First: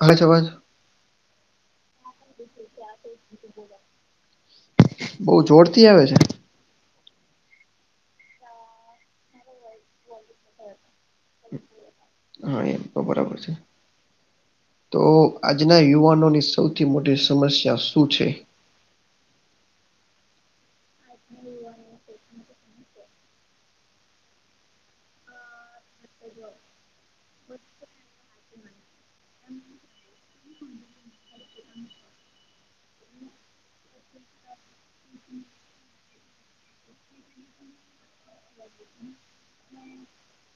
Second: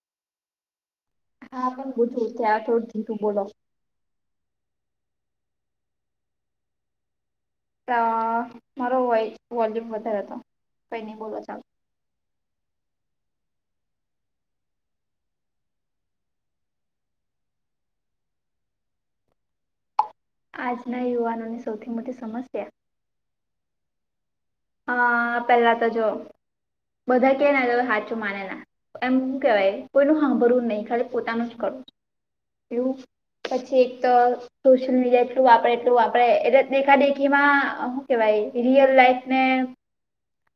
આને જવા દો હા પણ બધું આ કઈક જૂઠું બોલે છે બઉ જોર થી આવે છે. અહ મારો વોય વોલ્યુમ વધારે હતો કંઈ નહી બોલો ચાલો. હા, એમ તો બરાબર છે. તો આજના યુવાનોની સૌથી મોટી સમસ્યા શું છે? આજના યુવાનોની સૌથી મોટી સમસ્યા? અહ પેલા તો જો બધા કે ના હાચું માને ના. એમું કેવાય કોઈનું હાભરવું નહી ખાલી પોતાનું જ કરું એવું પછી એક તો સોશિયલ મીડિયા એટલું આપે એટલું આપે એટલે દેખાદેખીમાં હું કેવાય રિયલ લાઈફ ને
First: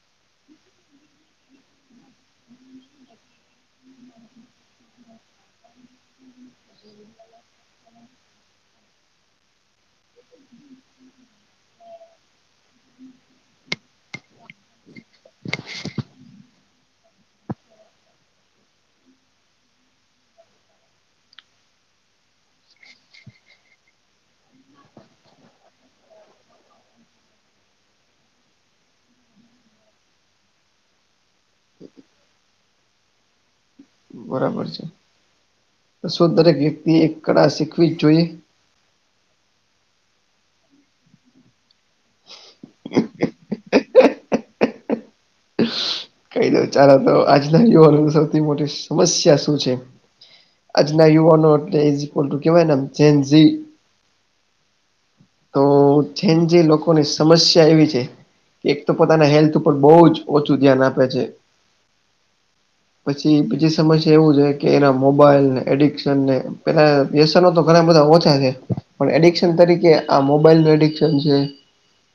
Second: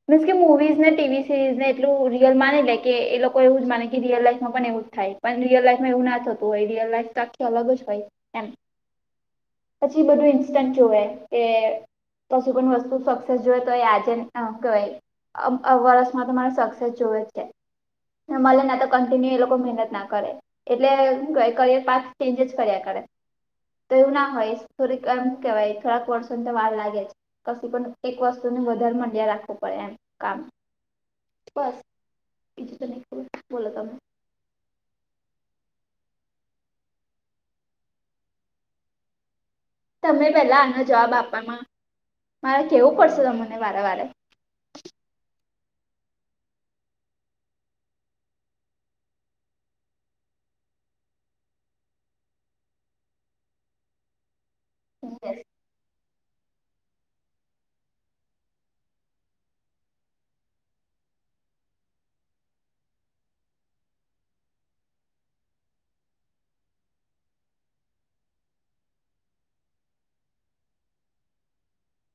મીન્સ કે મુવીઝ ને ટી વી સિરીઝ ને એટલું રિયલ માની કે એ લોકો એવું જ માને કે રિયલ લાઈફમાં પણ એવું થાય પણ રિયલ લાઈફમાં એવું ના થતું હોય રિયલ લાઈફ તો આખી અલગ જ હોએ એમ. પછી બધું ઈન્સ્ટન્ટ જોવે કે પછી પણ વસ્તુ સ સેસ જોય તોય આજે કય આમ વર્ષમાં તમારે સક્સેસ જોવે છે. મલેને તો કન્ટિન્યુ એ લોકો મહેનત ના કરે. એટલે કરિયર પાક ચેન્જ જ કર્યા કરે. તો એવું ના હોય થોડીક એમ કેવાય થોડાક વર્ષોની તોર વાળ લાગે જ કશું પણ એક વસ્તુને વધારે મમાંડ્યા રાખવું પડે એમ કામ. [inaudible] બરાબર છે. તો શું દરેક વ્યક્તિ એક કળા શીખવી જ જોઈએ તમે પેલા આનો જવાબ આપવામાં મારે કેવું પડશે તમને વારે વારે. ઈશ. કહી દઉ ચાલ તો આજના યુવાનો સૌથી મોટી સમસ્યા શું છે. આજના યુવાનો એટલે ઇઝ ઇક્વલ ટુ કહેવાય એમ જેન ઝી હું કરે. તો જેન જી લોકોની સમસ્યા એવી છે એક તો પોતાના હેલ્થ ઉપર બહુ જ ઓછું ધ્યાન આપે છે. પછી બીજી સમસ્યા એવું છે કે એના મોબાઈલને એડિકશનને પેલા વ્યસનો તો ઘણા બધા ઓછા છે પણ એડિક્શન તરીકે આ મોબાઈલ ને એડિકશન છે.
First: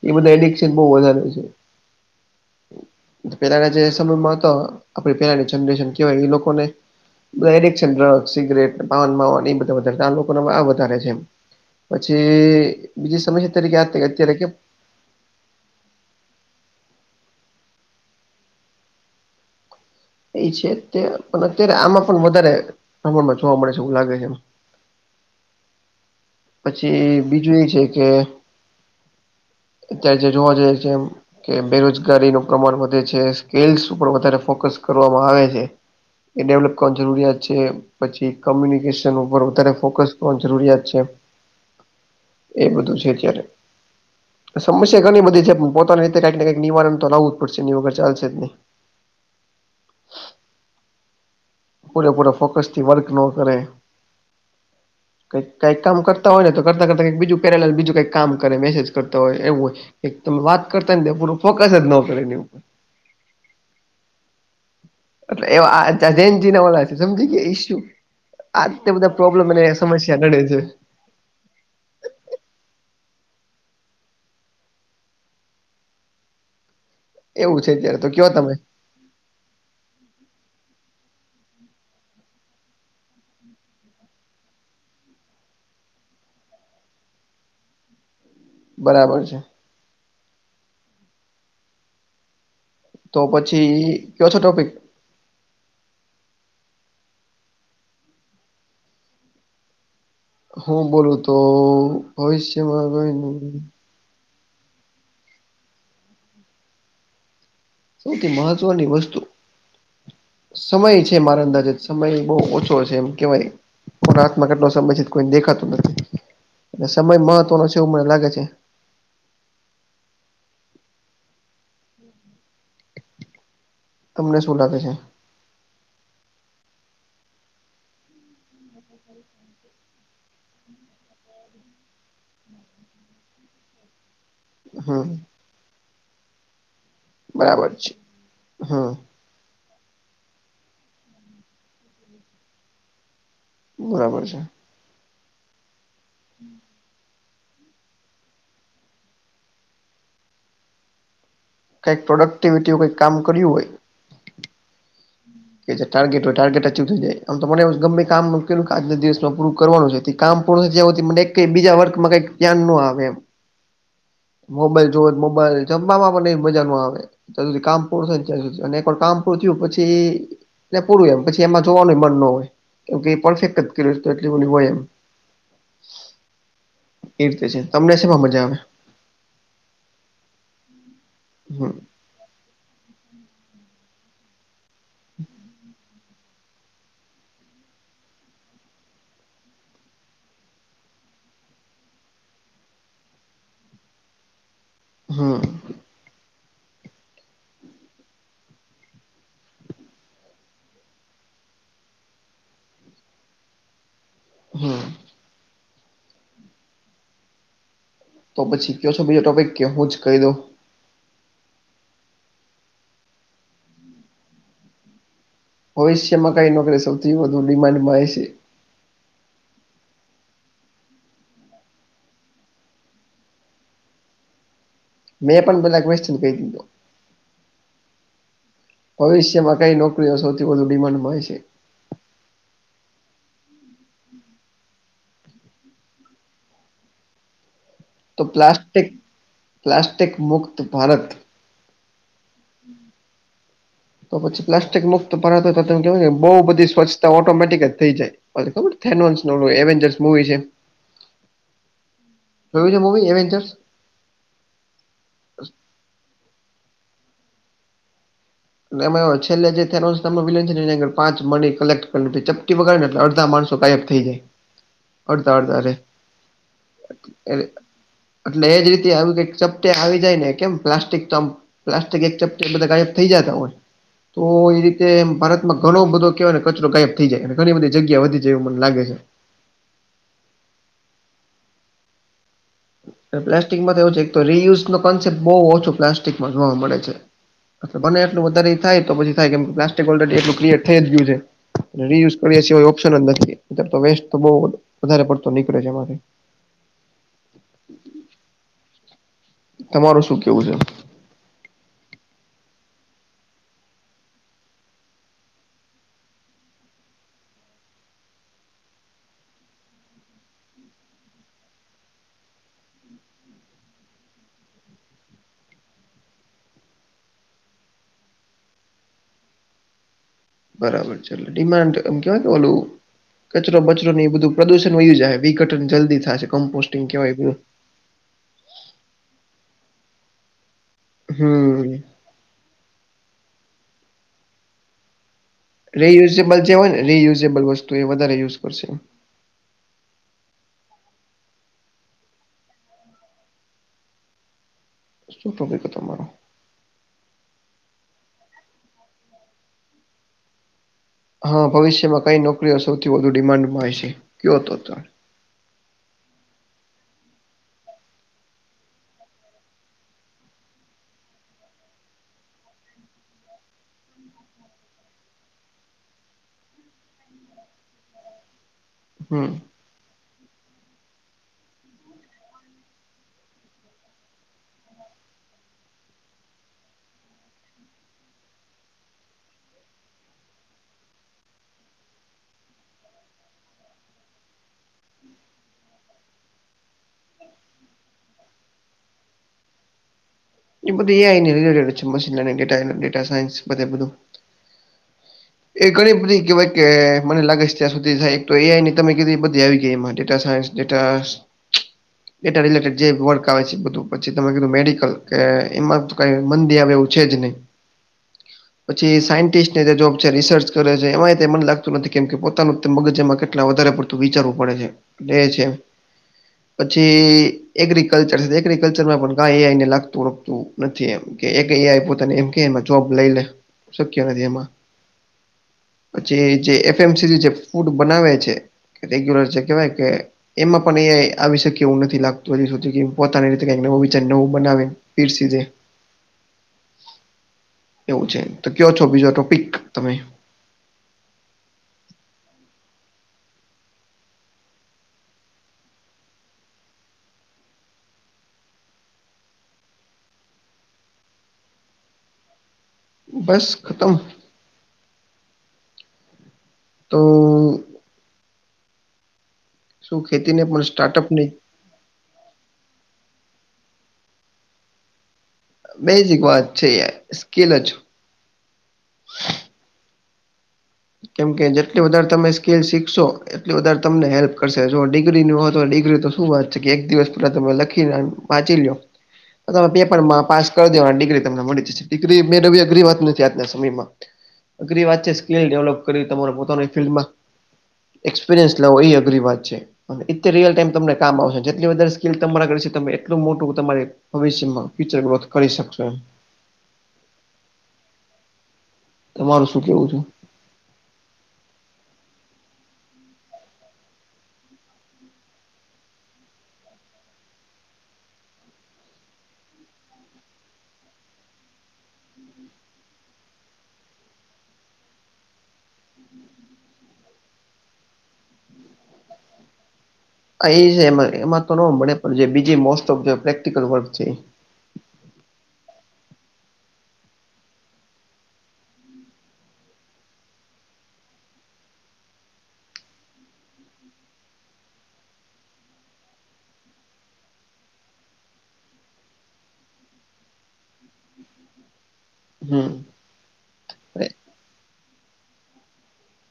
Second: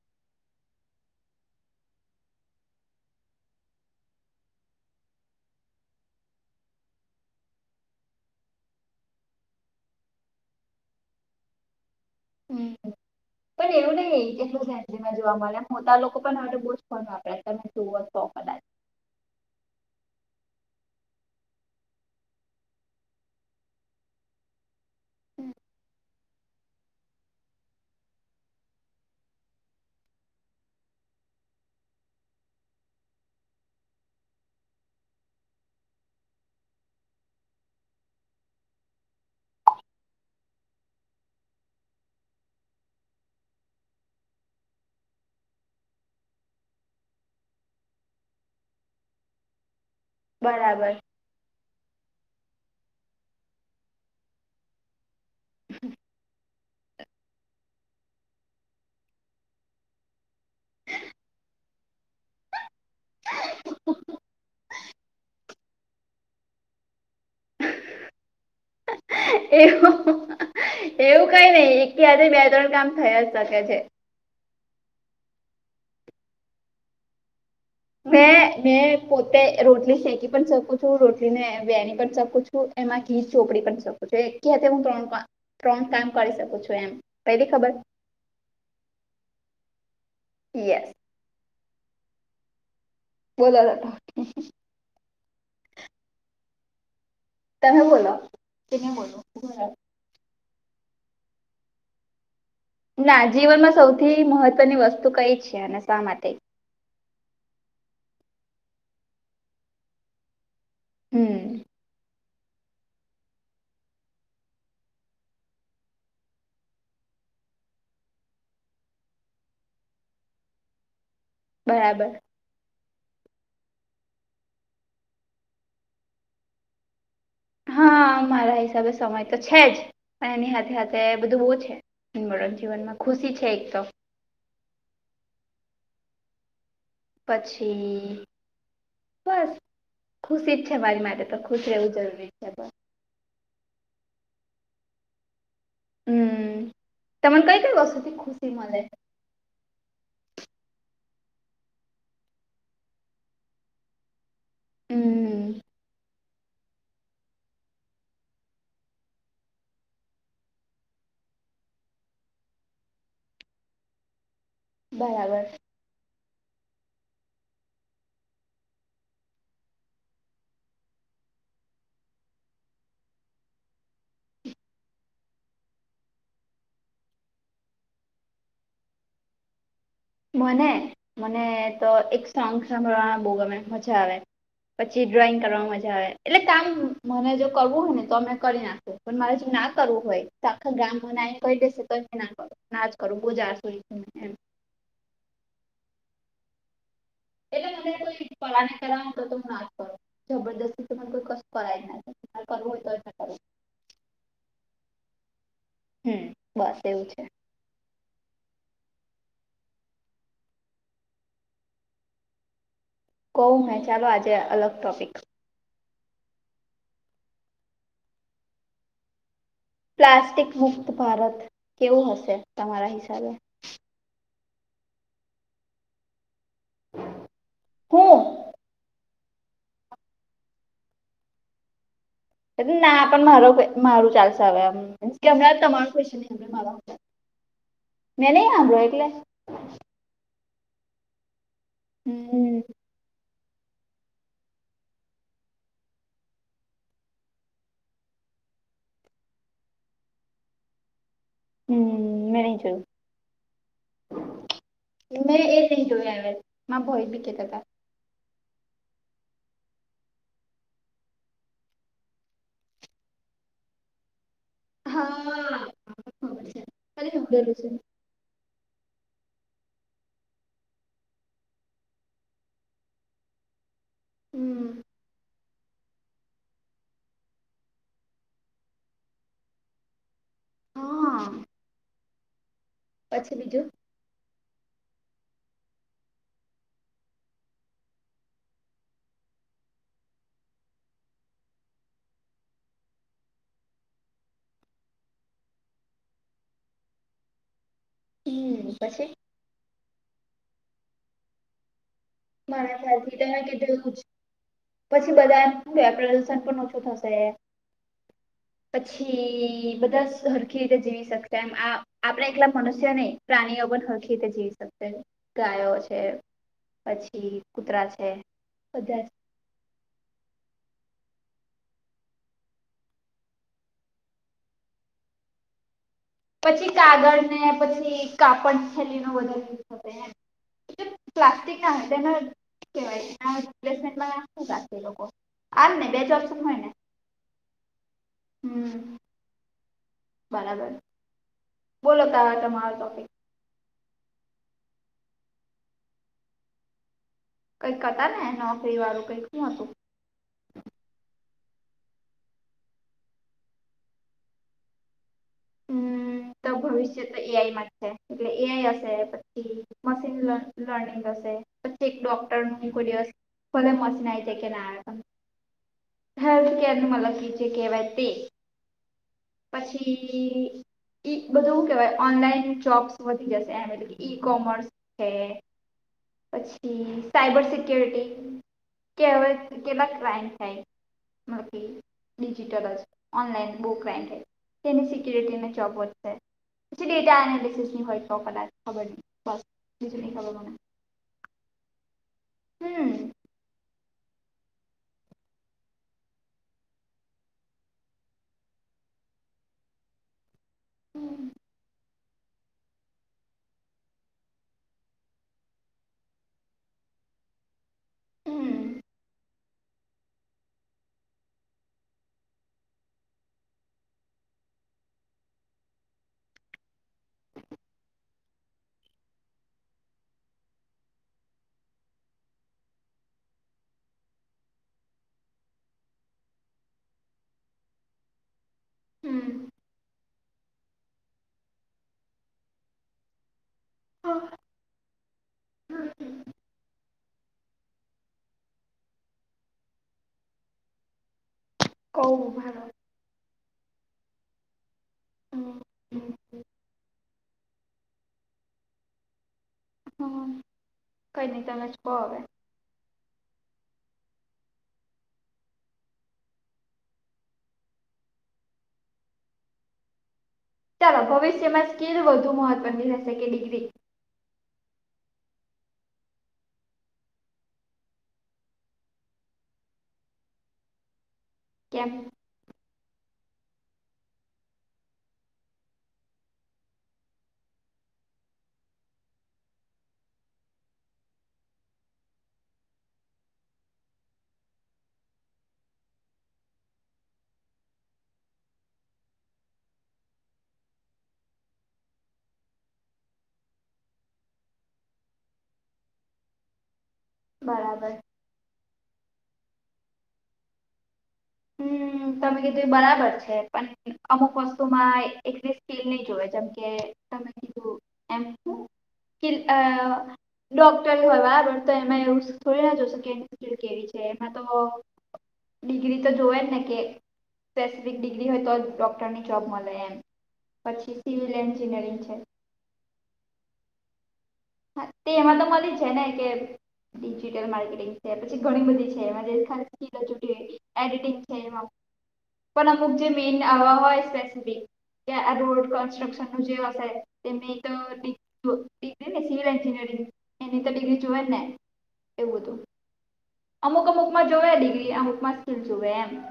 એ બધા એડિકશન બહ વધારે છે. પેલા ના જે સમયમાં તો આપડી પહેલાની જનરેશન કવાય એ લોકોને રેડેકશન ડ્રગ્સ સિગરેટ પાવન માવન એ બધા વધારે આ લોકોને આ વધારે છે એમ. પછી હમ બીજી સમસ્યા તરીકે યા અત્યારે કે જેમાં જોવા મળે હું ત આ લોકો પણ હવે બોજ પણન વાપરા તમે જોઓના. એ છે પણ અત્યારે આમાં પણ વધારે પ્રમાણમાં જોવા મળે છે એવું લાગે છે. હમ્મ. પછી બીજું એ છે કે અત્યારે જે જોવા જઈએ છે એમ કે બેરોજગારીનું પ્રમાણ વધે છે સ્કેલ્સ ઉપર વધારે ફોકસ કરવામાં આવે છે. એ ડેવલપ કરનું જરૂરિયાત છે. પછી કોમ્યુનિકેશન ઉપર વધારે ફોકસ કરવા જરૂરિયાત છે. એ બધું છે અત્યારે. સમસ્યા ઘણી બધી છે પણ પોતાની રીતે કંઈકને કંઈક નિવારણ તો લાવવું પડશે એની વગર ચાલશે જ નહી. બરાબર. પૂરેપૂરા ફોકસ થી વર્ક ન કરે. કઈ કઈ કામ કરતા હોય ને તો કરતા કરતા ક બીજું પેલાલ બીજું કઈ કામ કરે મેસેજ કરતા હોય એવું હોય એક તમે વાત કરતા ને પૂરું ફોકસ જ ને એની ઉપર એટલે એ જયંતજી ના વાળા છે સમજી ગય ઈશુ આ બધા પ્રોબ્લેમ અને એવું સમસ્યા ઘડે છે એવું કઈ નહી એક કે આજે બે ત્રણ કામ થયા જ શકે છે એવું છે જ્યારે મે મે પોતે રોટલી ફેંકી પણ શકું છું રોટલી ને વેણી પણ શકું છું એમાં ઘી ચોપડી પણ શકુ એક કથે હું ત્રણ ત્રણ કામ કરી શકું છું એમ પેલી ખબર બરાબર છે યેસ તો બોલો પછી કયો છો ટોપિક તમે બોલો તે બોલો હું બોલું તો ભવિષ્યમાં તે મહત્વની વસ્તુ કઈ છે અને શા માટે સૌથી મહત્વની વસ્તુ સમય છે મારા હમ અંદાજ જ સમય બહુ ઓછો છે એમ કેવાય કો હાતમાં કેટલો સમય છે કોઈ દેખાતું નથી એ સમય મહત્વનો છે એવું મને લાગે છે બરાબર તમને શું લાગે છે હા મારા હિસાબે સમય તો છે જ પણ એની હાથે હાથે બધું બહુ છે મ મરજીવનમાં ખુશી છે એક તો હા બરાબર છે પછી હમ બસ ખુશી જ છે મારી માટે તો ખુશ રહેવું જરૂરી જ છે બસ બરાબર છે હમ્મ તમેને કઈ કઈ વસ્તુ થી ખુશી મડે કંઈક પ્રોડક્ટિવિટી હો કંઈક કામ કર્યું હોય હમ્મ કે જે ટાર્ગેટ હોય ટારગે અચીવ થઈ જાયમને ગમે કામ કે આજના દિવસમાં પરું કરવાનું છે કામ પૂરું થ જવું મનેઈ બીજા વર્ગ માં કઈક ધ્યાન ન આવે એમ મોબાઈલ જોઓ જ બરાબર મોબાઈલ જમવામાં પણ ન મજા ન આવે જ્યાં સુધી કામ પૂરું થાય ને ત્યાં સુધી એક વાર કામ પૂરું થયું પછી એટલે પૂરું એમ પછી એમાં જોવાનુંય મન ન હોય કેમ એ પણફેક્ટ જ કર તો એટલી બધી હોય એમ એ રીતે છે તમને શમાં મજા આવે મને મને હમ તો એક સોંગ સાંભળવા બહુ ગમે મજા આવે પછી ડ્રોઈંગ કરવા મજા આવે એટલે કામ મને જો કરવું હોય ને તો અમે કરી નાખી પણ મારે જો ના કરવું હોય આખા ગામમાં ના એ કઈ દેશે ક ના કર ના કરો બહુજારશોને એમ હમ્મ એટલે મને કોઈ ફળાની કરાવું તો ત હું ના કર જબરદસ્તી ત કોઈ કસ કરાય ના કર હોય તો ના કરું હ હમ્મ બસ એવું છે તો પછી કયો છે બીજો ટોપીક કેવું હૂ જ કહી દઉ કવ મેં ચાલો આજે અલગ ટોપિક. ભવિષ્યમાં કઈ નોકરી સૌથી વધુ ડિમાન્ડમા છે? પ્લાસ્ટિક મુક્ત ભારત, કેવું હશે તમારા હિસાબે? મેં પણ બધલા કું હું? ભવિષ્યમાં કંઈ નોકરીઓ સૌથી વધુ ડિમાન્ડ મળ છે? ના પણ મારો મારું ચાલશે આવે આમન્સ કે હમણાં તમા કન ન મા તો પ્લાસ્ટિક પ્લાસ્ટિક મુક્ત ભારત. હમ. તો પછી પ્લાસ્ટિક મુક્ત પરાતો તો કેવાય ને બહુ બધી સ્વચ્છતા ઓટોમેટિક જ થઈ જાય. ખબર થનોન્સ નો એવેન્જરસ મુવી છે. હમ મે નહીં છે જોયું. મૂવી એવેન્જર્સ મેં એ ન જોય આવ્યા ભોય બી કેતા હતા. લ્ જે વિલન છે ની પાંચ મ કલેક્ટ કર ચપટી વગર એલે અડધા માણસ તો કાયબ થઈ જાય, હતા અડતા અડતા હા અરે ખબર છે ખાલી સાંભળેલું છે એટલે એજ રીતે આવ કે ચપટે આવી જાય ને કેમ પ્લાસ્ટિક ચપ પ્લાસ્ટિક એક ચપ બધા ગાયબ થઈ જતા હોય, તો હમ તે ભારતમાં ઘણો બધો કહેવાય કચરો ગાયબ થઈ જાય અને ઘણી બધી જગ્યા વધી જાય એવું મને લાગે છે. હા. પછી બીજું પ્લાસ્ટિકમાં તોવ છે રીયુઝ ન કોન્સેપ બહુ ઓછો પ્લાસ્ટિકમાં જોવા મળે છે. બને એટલું વધારે થાય તો પછી થાય કે પ્લાસ્ટિક ઓલરેડી એટલું ક્રિએટ થઈ જ ગયું છે. રીયુઝ કરીએ છીએ ઓપ્શન જ નથી તો વેસ્ટ તો બહ વધારે પડતો નીકળે છે એમાંથી. હમ. હમ પછી? તમારું શું કેવું છે? મારા ખથી તમે કધું. પછી બધા પ્રદર્શન પણ ઓછું થશે. હ [inaudible] પછી બધા સરખી રીતે જીવી શકશે એમ આ આપણે એકલા મનુષ્યો નને. પ્રાણીઓ પણ હખી રીતે જીવી શકશે, ગાયો છે. પછી કૂતરા છે, બધા. બરાબર ચાલ ડિમાન્ડ એમ કેવાય કે ઓલું કચરો બચરો એ બધું પ્રદુષણ વય્યું જ વિઘટન જલ્દી થાય. પછી કાગળ ને પછી કાપડ છેલ્લી ન બલ પ્લાસ્ટિક હમ્મ ના હોય તેના કેવાયમે એ લોકો. આજ ને બે જ રિયુઝેબલ ઓપ્શન જે હોય ને રિયુઝેબલ વસ્તુ એ વધારે યુઝ કરશે. હમ બરાબર, બોલો તાર તમારો ટોપિક. શું ટોપિક તમારો? કઈક હતા ને નોકરી વાળું કઈક શું હતું. હા ભવિષ્યમાં કઈ નોકરીઓ સૌથી વધુ ડિમાન્ડમાંય છે? કયો હતો. હમ. તો ભવિષ્ય તો એ આઈ માં જ છે એટલે એ આઈ હશે પછી મશીન લર્નિંગ હશે. પછી એક ડોક્ટર ખોલીિવ ભલે મશીન આવી જ કે ના આવે. હેલ્થ કેરનું મતલબ કી જેે કે વતિ હમ. પછી. ઈ બધું હું કહેવાય ઓનલાઈન જોબ્સ વધી જશે એમ એટલે કે ઈ કોમર્સ હૈ. પછી સાયબર સિક્ય્યોરિટી કે હવે કેવા ક્રાયમ થાય. મ થી ડિજિટલઅ જ ઓનલાઈન બુક રઇન્ન્ટે તેની સિક્યુરીટી ને જોબ વધશે. પ ડેટ એનિસિસ ન હોય છે કડા ખબર ન બસીજ [inaudible] નની ખબર મને એ બધુ એઆઈ રટેડ છે, મશીનેટા હમ ડેટા સાયન્સ બધુ એ ઘણી બધી કહેવાય કે મને લાગે છે, ત્યાં સુધી થાય તો એઆઈ ની તમે કીધી. એ બધી આવી ગઈ એમાં ડેટા સાયન્સ ડેટાશ. ડેટા રિલેટેડ જે વર્ક આવે છે, બધું પછી તમે કીધું. મેડિકલ કે એમાં તો કાઈ મંદી આવે એવું છે જ નહી. હમ પછી સાયન્ટિસ્ટ ત્યાં જે જોબ છે રિસર્ચ કરે છે એમાં મને લાગતું નથી, કેમ કે પોતાનું મગજમાં કેટલા વધારે પડતું વિચારવું પડે છે. એ છે એમ. પછી એગ્રીકલ્ચર, એગ્રીકલ્ચરમાં પણ કાય એઆઈ ને લાગતુ થોડુક તું નથી એમ કે એક એઆઈ પોતાને એમ કે જોબ લઈ લે. શક્ય નથી એમાં પછી જે એફ એમસી જે ફૂડ બનાવે છે. કે રેગ્યુલર હમ જે કહેવાય કે એમાં પણ એઆઈ આવી શકે, એવું નથી લાગતું. હજી સુધી કે પોતાની રીતે કે નવું વિચાર, નવું બનાવે પીરસી દે. એવું છે? તો કયો છો બીજો ટોપિક તમે કવુ ઉભા રો. હમ હ કઈ નહી તમે જ કહો હવે બસ, ખતમ. તો શું? ખેતીને પુસ ચાલો. ભવિષ્યમાં સ્કીિલ વધુ મહત્વની રહેશે કે ડિગ્રી? બેઝિક વાત છે. સ્કેલ જ કેમ કે જેટલી કેમ વધારે તમે સ્કીલ શીખશો. એટલી વધારે તમને હેલ્પ કરશે.. જો ડિગ્રીની હોય તો ડિગ્રી તો શું વાત કે એક દિવસ પેલા તમે લખીને વાંચી લ્યો. મે પેપરમાં પાસ કરી દેવા અને ડિગ્રી તમને મળી જ છે. ડિગ્રી મેંળવી અઘરી વાત નથી આજના સમયમાં- અઘરી વાત છે, સ્કીલ ડેવલપ કરીવી તમારે પોતાની ફિલ્ડમાં એક્સપિરિયન્સ લાવવો એ અઘરી વાત છે. અને એતી રિયલ ટાઈમ તમને કામ આવશે. જેટલી વધારે સ્કીલ તમારા કરશે, તમે એટલું મોટું તમારી ભવિષ્યમાં ફ્યુચર ગ્રોથ કરી શકશો એમ. બરાબર. તમારું શું કેવું છે? હ [unintelligible] હમ તમે કીધું એ બરાબર છે પણ અમુક વસ્તુમાં એક એક સ્કીલ નહી જોવે, જેમ કે તમે કીધું એમ હું સ્કીલ અ. ડોક્ટર હોય બરાબર. તો એમાં એવું થોડી ના જોશ કે સ્કીલ કેવી છે, એમાં તો ડિગ્રી તો જોવે ને કે સ્પેસિફિક ડિગ્રી હોય, તો ડોક્ટરની જોબ મળે એમ. આ ઈ ને પછી એમાં સિવિલ એમાં તો નો મળે, એન્જિનિયરિંગ છે પણ બીજી મોસ્ટ ઓફ જે પ્રેક્ટિકલ વર્ક છે. હા, તે એમાં તો મલી જાયને કે ડિજિટલ માર્કેટિંગ છે. પછી ઘણી બધી છે, એમાં દેખાતી એડેટિગ છે એમાં, પણ અમુક જે મેન આવા હોય, સ્પેસફિક કે રોડ કન્સ્ટ્રક્શનનું જેાય તે તો સિવિલ એન્જિનિયરિંગ, એની તો ડિગ્રી જોઈ જ ને એવું હતું હમ અમુક અમુકમાં જોવે ડિગ્રી, અમુકમાં સ્કૂલ જોવે એમ-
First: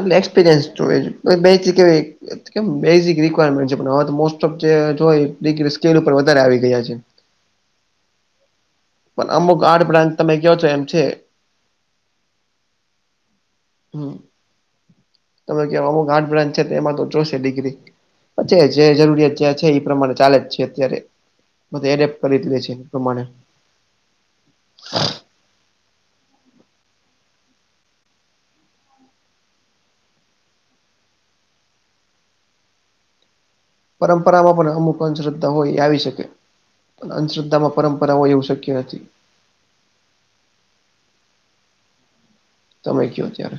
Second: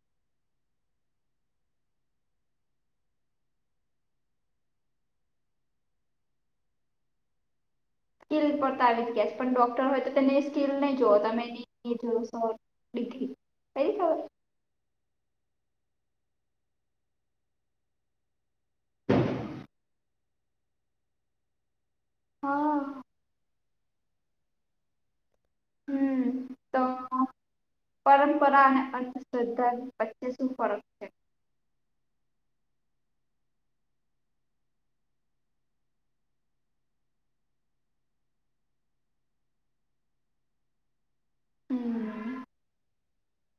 એટલે એક્સપિરિયન્સ જોઈએ. બેથી એક કેમ બેઝિક રિક્વાયરમેન્ટ છે. વેસ્ટ ઓ સ્કેલ ઉપર વધારે આવી ગયા છે. સ્કીિલ પડતા આવી જ ગયા છે પણ અમુક ડોક્ટર આર્ટ હોય, બ્રાન્ચ તો તમે તેને કહો છો સ્કીિલ એમ નહી છે જોઓ તમે એની [unintelligible] હમ. તમે કે અમુક હાર્ડ બ્રાન્ચ છે એમાં તો જોશે ડિગ્રી. પછી જે જરૂરિયાત જે છે એ પ્રમાણે ચાલે જ છે. અત્યારે એને કરી દે છે હા એ પ્રમાણે હમ તો પરંપરા અને અર્ધસરકારી વચ્ચે શું ફરક છે? પરંપરામાં પણ અમુક અંધ્રદ્ધા હોય એ આવી શકે અંધશ્રદ્ધામાં પરંપરા એવું શક્ય નથી. હમ- તમે કો ત્યારે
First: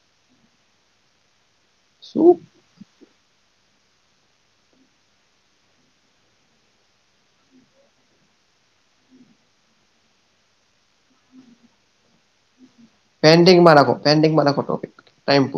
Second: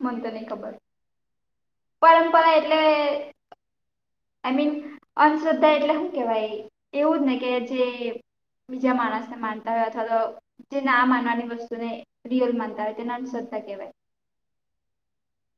મને તો નહી ખબર શું પરંપરા એટલે આઈ મીન અંધશ્રદ્ધા એટલે શું કેવાય એવું જ ને કે જે બીજા માણસ ને માનતા હોય અથવા તો જે ના માનવાની વસ્તુને રિયલ માનતા હોય તેને અંધશ્રદ્ધા પેન્ડિંગમાં કહેવાય. રાખો પેન્ડિંગમાંખો ટોપિક ટાઈમ